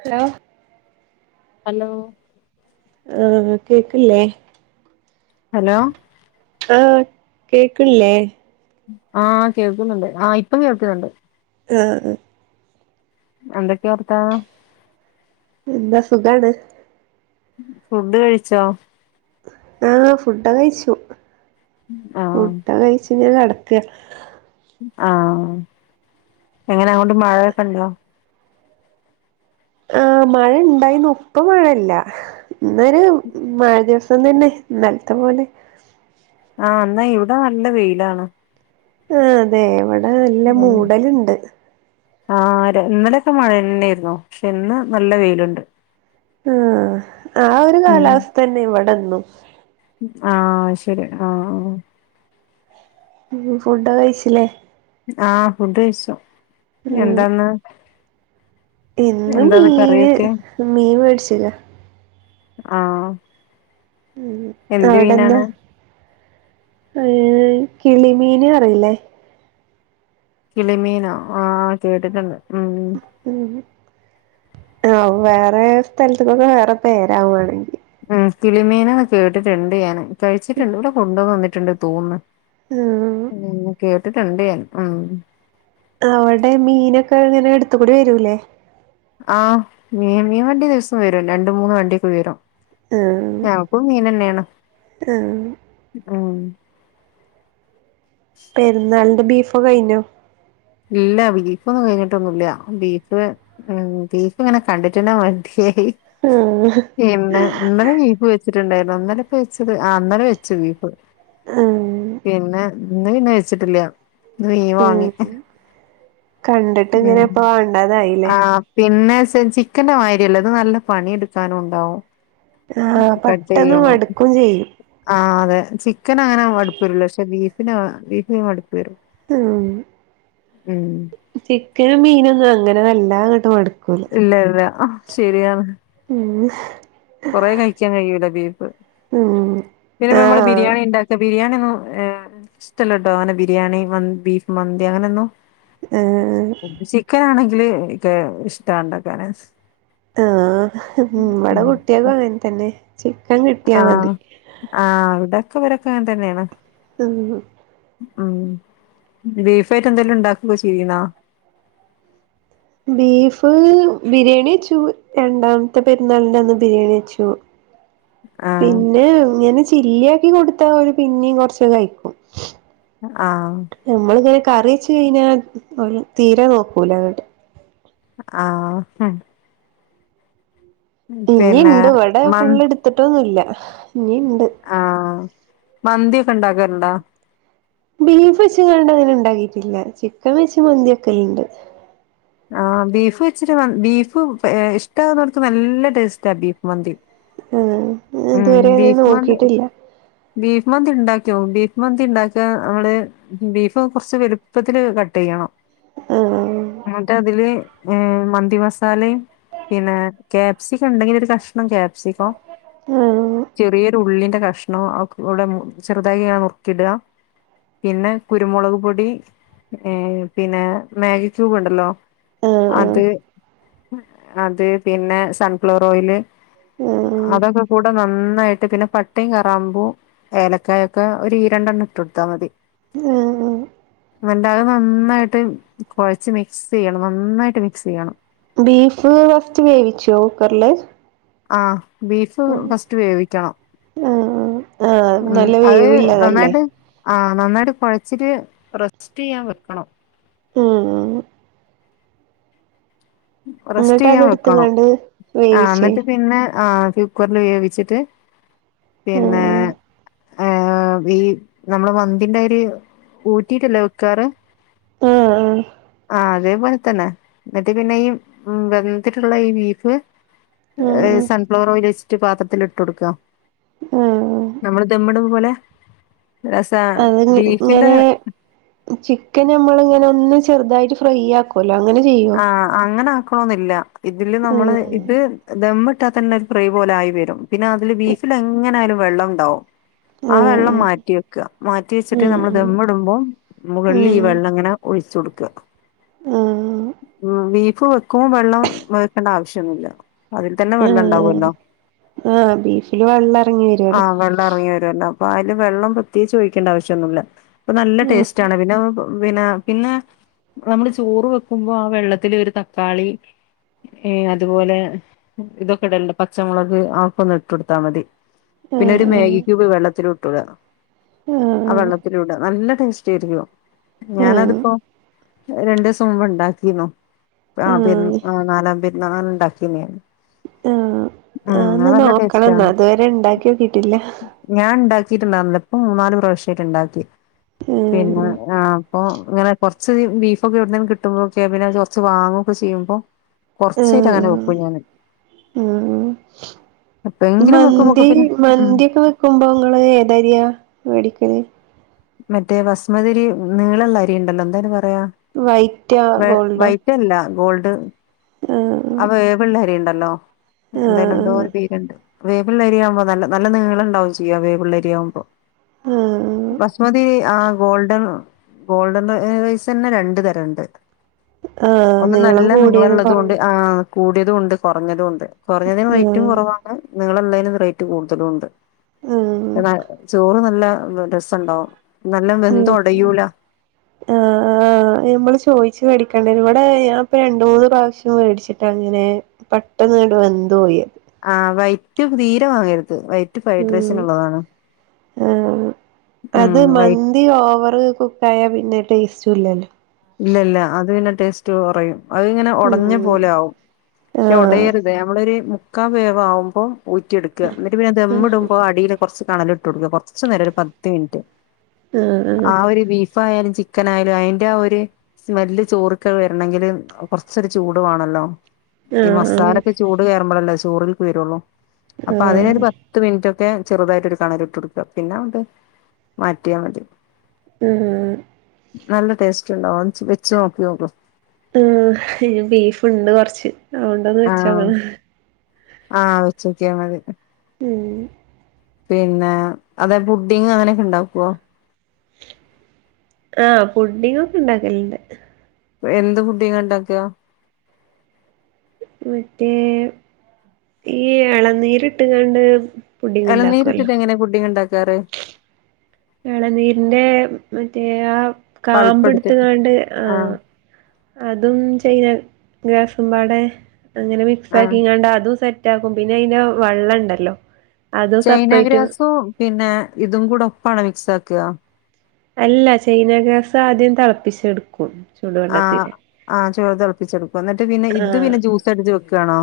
Hello hello ആഹ് കേക്കില്ലേ? Hello hey കേൾക്കിണില്ലേ ആഹ് കേൾക്കുന്നുണ്ട്. ആഹ് ഇപ്പം കേൾക്കുന്നുണ്ട്. ആഹ് എന്തക്കെയാ വർത്തമാനം എന്താ സുഖാണ് ഫുഡ് കഴിച്ചോ ആഹ് ഫുഡൊക്കെ കഴിച്ചു. ആഹ് ഫുഡ് കഴിച്ചു ഇങ്ങനെ കിടക്കുക. ആഹ് എങ്ങനെ അങ്ങോട്ട് മഴയൊക്കെ ഉണ്ടോ. ആ മഴ ഉണ്ടായിരുന്നു. ഇപ്പം മഴയില്ല. ഇന്നൊരു മഴ ദിവസം തന്നെ, ഇന്നലത്തെ പോലെ ആഹ് എന്നാ ഇവിടെ നല്ല വെയിലാണ്. ആ അതെ, ഇവിടെ നല്ല മൂടലുണ്ട് ആ ഇന്നലൊക്കെ മഴ തന്നെയായിരുന്നു. പക്ഷെ ഇന്ന് നല്ല വെയിലുണ്ട്. ഉം. ആ ഒരു ഉം കാലാവസ്ഥ തന്നെ ഇവിടെന്നും ആഹ് ശരി ആഹ്, ആഹ്. ഫുഡ് കഴിച്ചില്ലേ ആഹ് ഫുഡ് കഴിച്ചു. പിന്നെ ഉം എന്താന്ന് ഇന്ന് എന്താന്ന് മീന്, കറിയൊക്കെ മീൻ മേടിച്ചിന് ആ അവിടെ എന്താ, ഏ കിളിമീന് അറിയില്ലേ കിളിമീനോ ആ. കേട്ടിട്ടുണ്ട് ഉം ആ വേറെ സ്ഥലത്തൊക്കെ വേറെ പേരാവുവാണെങ്കിൽ ഉം കിളിമീനെന്ന് കേട്ടിട്ടുണ്ട് ഞാൻ, കഴിച്ചിട്ടുണ്ട്. ഇവിടെ കൊണ്ടു വന്നിട്ടുണ്ട് തോന്നുന്ന് ഉം കിളിമീനെന്ന് കേട്ടിട്ടുണ്ട് ഞാൻ. ഉം. അവിടെ മീനൊക്കെ ഇങ്ങനെ അടുത്തുകൂടി വരൂല്ലേ. ആ മീൻ വണ്ടി ദിവസം വരും. രണ്ട്, മൂന്ന് വണ്ടിയൊക്കെ വരും. ഉം എപ്പഴും മീൻ എന്നെയാണ് ഉം ഉം പെരുന്നാളിന്റെ ബീഫോക്കെ കഴിഞ്ഞോ ഇല്ല ബീഫൊന്നും കഴിഞ്ഞിട്ടൊന്നുമില്ല. ബീഫ് ഉം ബീഫ് ഇങ്ങനെ കണ്ടിട്ട് തന്നെ മതിയായി. ഉം പിന്നെ ഇന്നലെ ബീഫു വെച്ചിട്ടുണ്ടായിരുന്നു. ഇന്നലെ ഒക്കെ വെച്ചത്, ഇന്നലെ വെച്ചു ബീഫ്. ആ പിന്നെ ഇന്ന് പിന്നെ വെച്ചിട്ടില്ല. ഇന്ന് മീൻ വാങ്ങി. ഉം കണ്ടിട്ട് ഇങ്ങനെ ഉം ഇപ്പം വേണ്ടാതായില്ലേ. ആഹ് പിന്നെ ചിക്കന്റെ മാതിരിയല്ല. അത് നല്ല പണിയെടുക്കാനും ഉണ്ടാവും ആ കട്ട് പെട്ടെന്ന് ചെയ്യണം. മടുക്കും ചെയ്യും ആഹ് അതെ ചിക്കൻ അങ്ങനെ മടുപ്പ് വരൂല്ല. പക്ഷെ ബീഫിന് ബീഫിന് മടുപ്പ് വരും. ഉം. ഉം. ചിക്കനും മീനൊന്നും അങ്ങനെ വല്ലാതങ്ങോട്ട് മടുക്കൂല. ഇല്ല ഇല്ല അഹ് ശരിയാണ്. ഉം. കുറെ കഴിക്കാൻ കഴിയൂല ബീഫ്. ഉം പിന്നെപ്പ ആ നമ്മള് ബിരിയാണി ഉണ്ടാക്ക, ബിരിയാണി ഒന്നും ഇഷ്ടല്ല കേട്ടോ, അങ്ങനെ ബിരിയാണി, മന്തി, ബീഫ് മന്തി അങ്ങനെ ഒന്നും. ഏഹ്. ചിക്കൻ ആണെങ്കില് എനിക്ക് ഇഷ്ടാ ഉണ്ടാക്കാന്. ആഹ് മ്മടെ കുട്ട്യേക്കും അങ്ങൻ തന്നെ. ചിക്കൻ കിട്ടിയാ മതി ആഹ് ആഹ് ഇവിടൊക്കെ ഇവരൊക്കെ അങ്ങൻതന്നേണ്. ഉം ഉം ബീഫായിട്ട് എന്തേലും ഉണ്ടാക്കുക ചെയ്തീന്നോ? ബീഫ് ബിരിയാണി വെച്ചു. രണ്ടാമത്തെ പെരുന്നാളിന്റെന്ന് ബിരിയാണി വെച്ചു. ആ പിന്നെ ഇങ്ങനെ ചില്ലിയാക്കി കൊടുത്താ ഓര് പിന്നിം കൊറച്ചൊക്കെ കയ്ക്കും. ആഹ്. നമ്മളിങ്ങനെ കറിച്ച് കഴിഞ്ഞാൽ, ഓര് തീരെ നോക്കൂല അങ്ങോട്ട്. ആഹ്ം പിന്നെ ഇഞ്ഞിണ്ട് ഇവടെ മന് ഫുളള് ട്ത്തിട്ടൊന്നുല്ല ഇനിണ്ട്. ആഹ് മന്തിക്കെ ണ്ടാക്കാറുണ്ടോ? ബീഫ് വെച്ച്ങ്ങാണ്ട് അങ്ങനെ ണ്ടാക്കീട്ടില്ല. ചിക്കൻ വെച്ച് മന്തി വെക്കേലീണ്ട്. ആഹ് ബീഫ് വെച്ചിട്ട് മ ബീഫ് ഇഷ്ടമാവുന്നോര്ക്ക് നല്ല ടേസ്റ്റ ബീഫ് മന്തി. ആഹ് ഞാൻ ഉം ഇതുവരെ ബീഫ് അങ്ങനൊന്നും മന്തി നോക്കിയിട്ടില്ല. ബീഫ് മന്തി ഇണ്ടാക്ക്യോ? ബീഫ് മന്തി ഉണ്ടാക്ക മ്മള് ബീഫ് കൊറച്ച് വലുപ്പത്തില് കട്ടെയ്യണം. ആഹ് ന്നട്ടതില് ഏഹ് മന്തി മസാലേം പിന്നെ ക്യേപ്സിക്ക ഉണ്ടെങ്കിലൊരു കഷ്ണം ക്യാപ്സിക്കോം ആഹ് ചെറിയൊരു ഉള്ളിന്റെ കഷ്ണോം, ഒക്കെക്കൂടെ ചെറുതായി ങ്ങട് നുറുക്കിയിട്ക പിന്നെ കുരുമുളക് പൊടി ഏഹ് പിന്നെ മാഗി ക്യുബ്ണ്ടല്ലോ ആഹ് അത് ആഹ് അത് പിന്നെ സൺഫ്ലവർ ഓയില് ആഹ് അതൊക്കെ കൂടെ നന്നായിട്ട് പിന്നെ പട്ടൈ കാ ഗ്രാമ്പും ഏലക്കായൊക്കെ, ഒരു ഈ രണ്ടെണ്ണം ഇട്ടൊട്ത്താ മതി. ആഹ് ഉം ന്നട്ടത് നന്നായിട്ട് കൊഴച്ച് മിക്സ് ചെയ്യണം. നന്നായിട്ട് മിക്സ് ചെയ്യണം. ബീഫ് ഫസ്റ്റ് വേവിച്ചോ കുക്കറില്? ആഹ് ബീഫ് ആഹ് ഫസ്റ്റ് വേവിക്കണം. ആഹ് ആഹ് ഉം നല്ല അത് വേവില്ലതല്ലേ നന്നായിട്ട് ആഹ് നന്നായിട്ട് കൊഴച്ചിട്ട് റെസ്റ്റ് ചെയ്യാൻ വെക്കണം. ഉം എന്നിട്ട് റെസ്റ്റെയ്യാൻ വെക്കണം അതെടുത്ത്ങ്ങാണ്ട് ആഹ് വേവിച്ചേ എന്നിട്ട് പിന്നെ ആഹ് കുക്കറിൽ വേവിച്ചിട്ട് പിന്നെ ആഹ് ആഹ്ഈ നമ്മള് മന്തിൻ്റാരി ഊറ്റിട്ടല്ലോ വെക്കാറ് ആഹ് ആഹ് അതേ പോലെത്തന്നെ പിന്നെയീ വെന്തിട്ടൊള്ള ഈ ബീഫ് ഏഹ് ആഹ് സൺഫ്ലവറോയിലൊഴിച്ചിട്ട് പാത്രത്തിലിട്ട് കൊടുക്ക ആഹ് നമ്മള് ദമ്മിടും പോലെ രസ [unintelligible] ബീഫിന്റെ ഇങ്ങനെ ചിക്കൻ ഞമ്മള് ഇങ്ങനെ ഒന്ന് ചെറുതായിട്ട് ഫ്രൈയ്യാക്കുവല്ലോ അങ്ങനെ [unintelligible] ആഹ് അങ്ങനെ ആക്കണൊന്നില്ല ഇതില് നമ്മള് ആഹ് ഇത് ദമ്മിട്ടാ തന്നെ ഒരു ഫ്രൈ പോലായി വരും പിന്നെ അതില് ബീഫിലെങ്ങനായാലും വെള്ളം ഉണ്ടാവും ആ വെള്ളം ആഹ് മാറ്റി വെക്ക്ക മാറ്റി വെച്ചിട്ട് ഉം നമ്മള് ദമ്മിടുമ്പോ മുകളിലീ ഉം വെള്ളം ഇങ്ങനെ ഒഴിച്ചു കൊടുക്ക ആഹ് ആഹ് ഉം ബീഫ് വെക്കുമ്പോ വെള്ളം വെക്കേണ്ട ആവശ്യൊന്നുല്ല അതിൽ തന്നെ ആഹ് വെള്ളണ്ടാകുവല്ലോ ആഹ് ബീഫില് വെള്ളം എറങ്ങി വരുവല്ലോ ആഹ് വെള്ളം എറങ്ങി വരുവല്ലോ അപ്പായില് വെള്ളം പ്രത്യേകിച്ച് ഒഴിക്കേണ്ട ആവശ്യൊന്നുല്ല അപ്പൊ നല്ല ടേസ്റ്റാണ് പിന്നെ പിന്നെ പിന്നെ നമ്മള് ചോറ് വെക്കുമ്പോ ആ വെള്ളത്തില് ഒരു തക്കാളി ഏഹ് അതുപോലെ ഇതൊക്കെടല്ണ്ട് പച്ചമുളക് ആക്കൊന്ന് ഇട്ടൊട്ത്താ മതി പിന്നൊരു മേഗിക്യൂബ് വെള്ളത്തിലുട്ടുട ആഹ് വെള്ളത്തിലു ഇട നല്ല ടേസ്റ്റായിരിക്കും ഞാനതിപ്പോ ഒന്ന് രണ്ടൂസം [unintelligible] ഉണ്ടാക്കീന്നു ആഹ് പെരുന് ആഹ് നാലാം പെരുന്നാളിന് ഉണ്ടാക്കീന്നു ഒന്ന് ടേസ്റ്റ് നോക്കണംന്ന് ആണ് ഇതുവരെ ഉണ്ടാക്കിനോക്കിട്ടില്ല ഞാൻ ഉണ്ടാക്കിട്ടുണ്ടായിരുന്നില്ല ഇപ്പ മൂന്നാല് പ്രാവശ്യായിട്ട്ണ്ടാക്കി ഉം പിന്നെ ആഹ് അപ്പൊ ഇങ്ങനെകൊറച്ച് ബീഫ്ക്കെവിടുന്നേലും കിട്ടും കിട്ടുമ്പോക്കെ പിന്നെ കുറച്ച് വാങ്ങുവൊക്കെ ചെയ്യുമ്പോ കുറച്ചായിട്ടങ്ങനെ വെക്കും ഞാന് ഉം ഉം എപ്പെങ്കിലും മന്തി വെക്കുമ്പൊക്കെ പിന്നെ ഉം മന്തി ഒക്കെ വെക്കുമ്പോ ഇങ്ങള് ഏതരിയാ മേടിക്കല് മറ്റേ ബസ്മതിരി നീളള്ള അരി ഇണ്ടല്ലോ എന്തായിന് പറയാ വൈറ്റാ ഗോൾഡോ ഇല്ലില്ല ഗോൾഡ് ആഹ് ആ വേവുള്ള അരിണ്ടല്ലോ എന്തായാലും ആഹ് എന്തോര് പേര് ണ്ട് വേവ്ള്ള അരിയാവുമ്പോ നല്ല നല്ല നീളണ്ടാവും ചെയ്യും വേവുള്ള അരിയാവുമ്പോ ആഹ് ബസ്മതി ആഹ് ഗോൾഡൻ ഗോൾഡൻ റൈ റൈസ് തന്നെ രണ്ട് തരണ്ട് ആഹ് ഒന്ന് നീളം നല്ല കൂടിയതും നീളള്ളതും ഒണ്ട് കൊറഞ്ഞ ആഹ് കൂടിയതും ഉണ്ട് കൊറഞ്ഞതും ഉണ്ട് കൊറഞ്ഞതിന് റേറ്റും കൊറവാണ് നിളള്ളതിന് റേറ്റ് കൂടുതലും ഉണ്ട് ആഹ് [unintelligible] ചോറ് നല്ല രസണ്ടാവും നല്ല വെന്ത് ഉം ഒടയൂല ആഹ് ആഹ് ആഹ് ഇത് മ്മള് ചോയിച്ചു മേടിക്കേണ്ടണ് ഇവിടെ ഞാൻ ഇപ്പ രണ്ട് മൂന്ന് പ്രാവശ്യം മേടിച്ചിട്ടാണ്ങ്ങനെ പെട്ടെന്ന്ങ്ങട് വെന്തു പോയി ആഹ് വൈറ്റും തീരെ വാങ്ങരുത് വൈ വൈറ്റ് ഫ്രൈഡ് ഉം റൈസിനുള്ളതാണ് ആഹ് ഉം അത് വൈ [unintelligible] ഓവറ് കുക്കായ പിന്നെ ടേസ്റ്റും ഇല്ലല്ലോ ഇല്ല ഇല്ല അത് പിന്നെ ടേസ്റ്റ് കൊറയും അതിങ്ങനെ ഒടഞ്ഞ ഉം പോലെ ആകും പക്ഷെ ആഹ് ഒടയര് ത് അമ്മളൊരു മുക്കാ വേവാവുമ്പോ ഊറ്റിയെടുക്കുക എന്നിട്ട് പിന്നെ ദമ്മിടുമ്പോ അടിയി കൊറച്ചു കണല് ഇട്ട് കൊടുക്കുക കൊറച്ച് നേരം ഒരു പത്ത് മിനിറ്റ് ആഹ് ഒരു [unintelligible] ഫ് ആയാലും ചിക്കനായാലും അയിന്റെ ആ ഒരു സ്മെല്ല് ചോറക്കെ വെരണെങ്കില് കൊറച്ചൊരു ചൂട് വേണല്ലോ ഈ ആഹ് മസാലൊക്കെ ചൂട് കയറുമ്പോഴല്ലേ ചോറില്ക്ക് വരുള്ളൂ അപ്പൊ അതിനൊരു ആഹ് പ പത്ത് മിനിറ്റൊക്കെ ചെറുതായിട്ട് ഒരു കണല് ഇട്ട് കൊടുക്കുക പിന്നെ അത് മാറ്റിയാൽ മതി ഉം നല്ല ടേസ്റ്റ് ഉണ്ടാവും വെച്ച് നോക്കി നോക്ക് ആഹ് ഇനി ബീഫ്ണ്ട് കൊറച്ച് അതു കൊണ്ടൊന്ന് ആഹ് വെച്ചോക്കണം ആഹ് വച്ചോക്കിയാൽ മതി ഉം പിന്നെ അതെ പുഡിങ് അങ്ങനെയൊക്കെ ഇണ്ടാക്കുവോ ആഹ് പുഡിങ്ങ് ഒക്കെ ഇണ്ടാക്കലുണ്ട് എന്ത് പുഡ്ഡിംങാ ഇണ്ടാക്കുക മറ്റേ ഈ ഇളനീര് ഇട്ട്ങ്ങാണ്ട് എളനീര് ഇട്ടിട്ട് എങ്ങനെ പുഡ്ഡിംഗ് ഉണ്ടാക്കാറ് എളനീരിന്റെ മറ്റേ ആ കാമ്പ് പൾപ്പെടുത്തിട്ട് എടുത്തുംങ്ങാണ്ട് ആഹ് അതും ചൈന ഗ്രാസും പാടെ അങ്ങനെ മിക്സ് ആഹ് ആക്കിങ്ങാണ്ട് അതും സെ റ്റാക്കും പിന്നെ അയിന്റെ വെള്ളം ഇണ്ടല്ലോ അത് ചൈന സപ്പറേറ്റ് ഗ്രാസും പിന്നെ ഇതും കൂടെ ഒപ്പാണോ മിക്സ് ആക്കുക അല്ല ചൈന ഗ്രാസ് ആദ്യം തെളപ്പിച്ചെടുക്കും ആഹ് ചൂടുവെള്ളത്തില് ആഹ് [unintelligible] തെളപ്പിച്ചെടുക്കും എന്നിട്ട് പിന്നെ ഇത് ആഹ് പിന്നെ ജ്യൂസ് അടിച്ച് വെക്കുകാണോ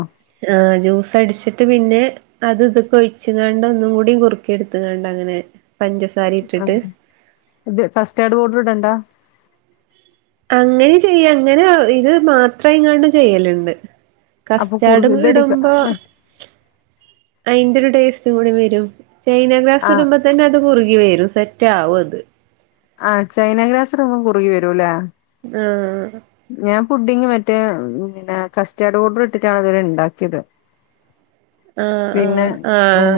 ആഹ് ജ്യൂസ് അടിച്ചിട്ട് പിന്നെ അത് ഇതൊക്കൊഴിച്ചുംങ്ങാണ്ട് ഒന്നും കൂടീം കുറക്കിയെടുത്തുംങ്ങാണ്ട് അങ്ങനെ പഞ്ചസ് ആഹ് ഇത് കസ്റ്റാർഡ് പൌഡർ ഇടണ്ടാ അങ്ങനെയും ചെയ്യ അങ്ങനെ ഇത് മാത്രം ആയിങ്ങാണ്ട് ചെയ്യല്ണ്ട് അപ്പൊ കസ്റ്റാഡ് കുറുകി ഇതൊരു ഇടുമ്പോ അതിന്റെ ഒരു ടേസ്റ്റ് കൂടി വരും ചൈന ഗ്രാസ് ആഹ് ഇടുമ്പ തന്നെ അത് കുറുകി വരും സെറ്റാവും അത് ആഹ് ചൈന ഗ്രാസ് ഇടുമ്പം കുറുകി വരുല്ലേ? ആഹ് ഞാൻ പുഡിങ്ങ് മറ്റേ പിന്നെ കസ്റ്റാർഡ് പൗഡർ ഇട്ടിട്ടാണ് ഇതുവരെണ്ടാക്കിയത്. ആഹ് ആഹ് ആഹ്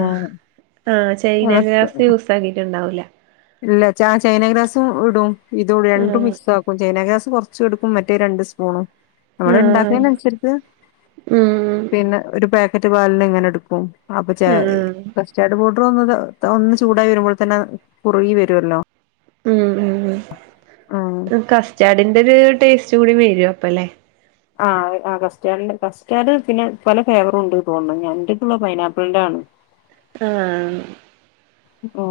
ആഹ് ചൈന ഗ്രാസ് യൂസാക്കിയിട്ടുണ്ടാവൂല്ല, ഇല്ല ചൈന ഗ്രാസും ഇടും ഇതും രണ്ടും ആഹ് മിക്സ് ആക്കും. ചൈനാ ഗ്രാസ് കൊറച്ചും എടുക്കും മറ്റേ രണ്ട് സ്പൂണും നമ്മള് ആഹ് ഇണ്ടാക്കുന്നതിനനുസരി ച്ച് ഉം പിന്നെ ഒരു പാക്കറ്റ് പാലിന് ഇങ്ങനെ എടുക്കും അപ്പൊ ച ആഹ് കസ്റ്റാർഡ് പൗഡർ ഒന്ന് ഒന്ന് ചൂടായി വരുമ്പോ തന്നെ കുറുകി വരൊല്ലോ, ഉം ആഹ് ഉം കസ്റ്റാർഡിന്റെ ഒരു ടേസ്റ്റ് കൂടി വരൂ അപ്പ ല്ലേ, ആഹ് ആ കസ്റ്റാർഡിന്റെ കസ്റ്റാർഡ് പിന്നെ പല ഫ്ലേവറും ഉണ്ട് തോന്ന്ണ് ഞാ എന്റടുത്തുള്ളത് പൈനാപ്പിളിന്റെ ആണ്. ആഹ് അപ്പോ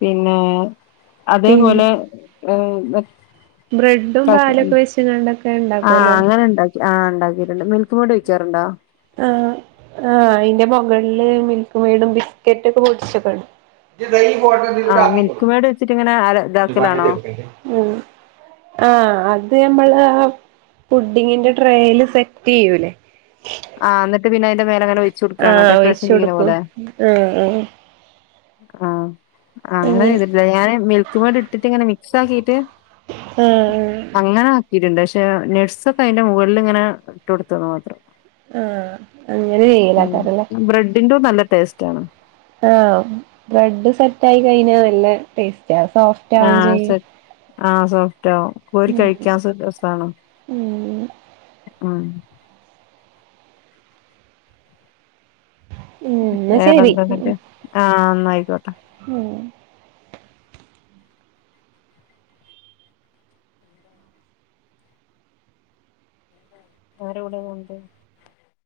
പിന്നെ പിന്നെ അതേപോലെ ഏഹ് ബ്രെഡും പാലൊക്കെ വെച്ച്കാണ്ടൊക്കെ ആഹ് ഉണ്ടാക്കുമല്ലോ അങ്ങനെ ഉണ്ടാക്കി ആഹ് ഇണ്ടാക്കിയിട്ടുണ്ട് മിൽക്ക് മേഡ് ഒഴിക്കാറുണ്ടോ? ആഹ് ആഹ് അയിന്റെ മുകളില് മിൽക്ക് മേഡും ബിസ്ക്കറ്റൊക്കെ പൊടിച്ചൊക്കെടും. ഇജ് ദാ ഈ ഫോട്ടോ ഇതിലേക്ക് ആഹ് ആക്കിക്കോ മിൽക്ക് മേഡ് വെച്ചിട്ട് ഇങ്ങനെ ഇതാക്കലാണോ [unintelligible] ആഹ് അത് നമ്മള് ഫുഡിങ്ങിന്റെ ട്രെയില് സെറ്റ് ചെയ്യൂല്ലേ, ആഹ് എന്നിട്ട് പിന്നെ അതിന്റെ മേലങ്ങനെ ഒഴിച്ച് കൊടുക്കണോ ആഹ് ഡെക്കറേഷൻ ഒഴിച്ചു ചെയ്യുന്ന കൊടുക്കും പോലെ, ആഹ് ആഹ് ആഹ് അങ്ങനെ ചെയ്തിട്ടില്ല ഞാൻ മിൽ ഇത് പാടെ ഇട്ടിട്ടിങ്ങനെ മിക്സാക്കിട്ട് ആഹ് ആഹ് അങ്ങനാ ഇടിണ്ട് പക്ഷെ നട്സൊക്കെ അയിന്റെ മുകളിലിങ്ങനെ ഇട്ടൊട്ത്ത്ന്ന് മാത്രം. ആഹ് അങ്ങനെ ഉം ചെയ്യലാക്കാരല്ലേ ബ്രെഡിന്റു നല്ല ടേസ്റ്റ് ആണ് ആഹ് ബ്രെഡ് സെറ്റായി കഴിഞ്ഞാ നല്ല ടേസ്റ്റാ സോഫ് ആഹ് സെ ആഹ് സോഫ്റ്ഠാവും കോരി ഉം കഴിക്കാൻ സുഖ സാണ്. ഉം ആഹ് ഉം ന്നാ ശരി വേറെന്താന്ന്ട്ട് ആഹ് ന്നായിക്കോട്ടെ ഉം വേറെ ഇവിടെന്നുണ്ട്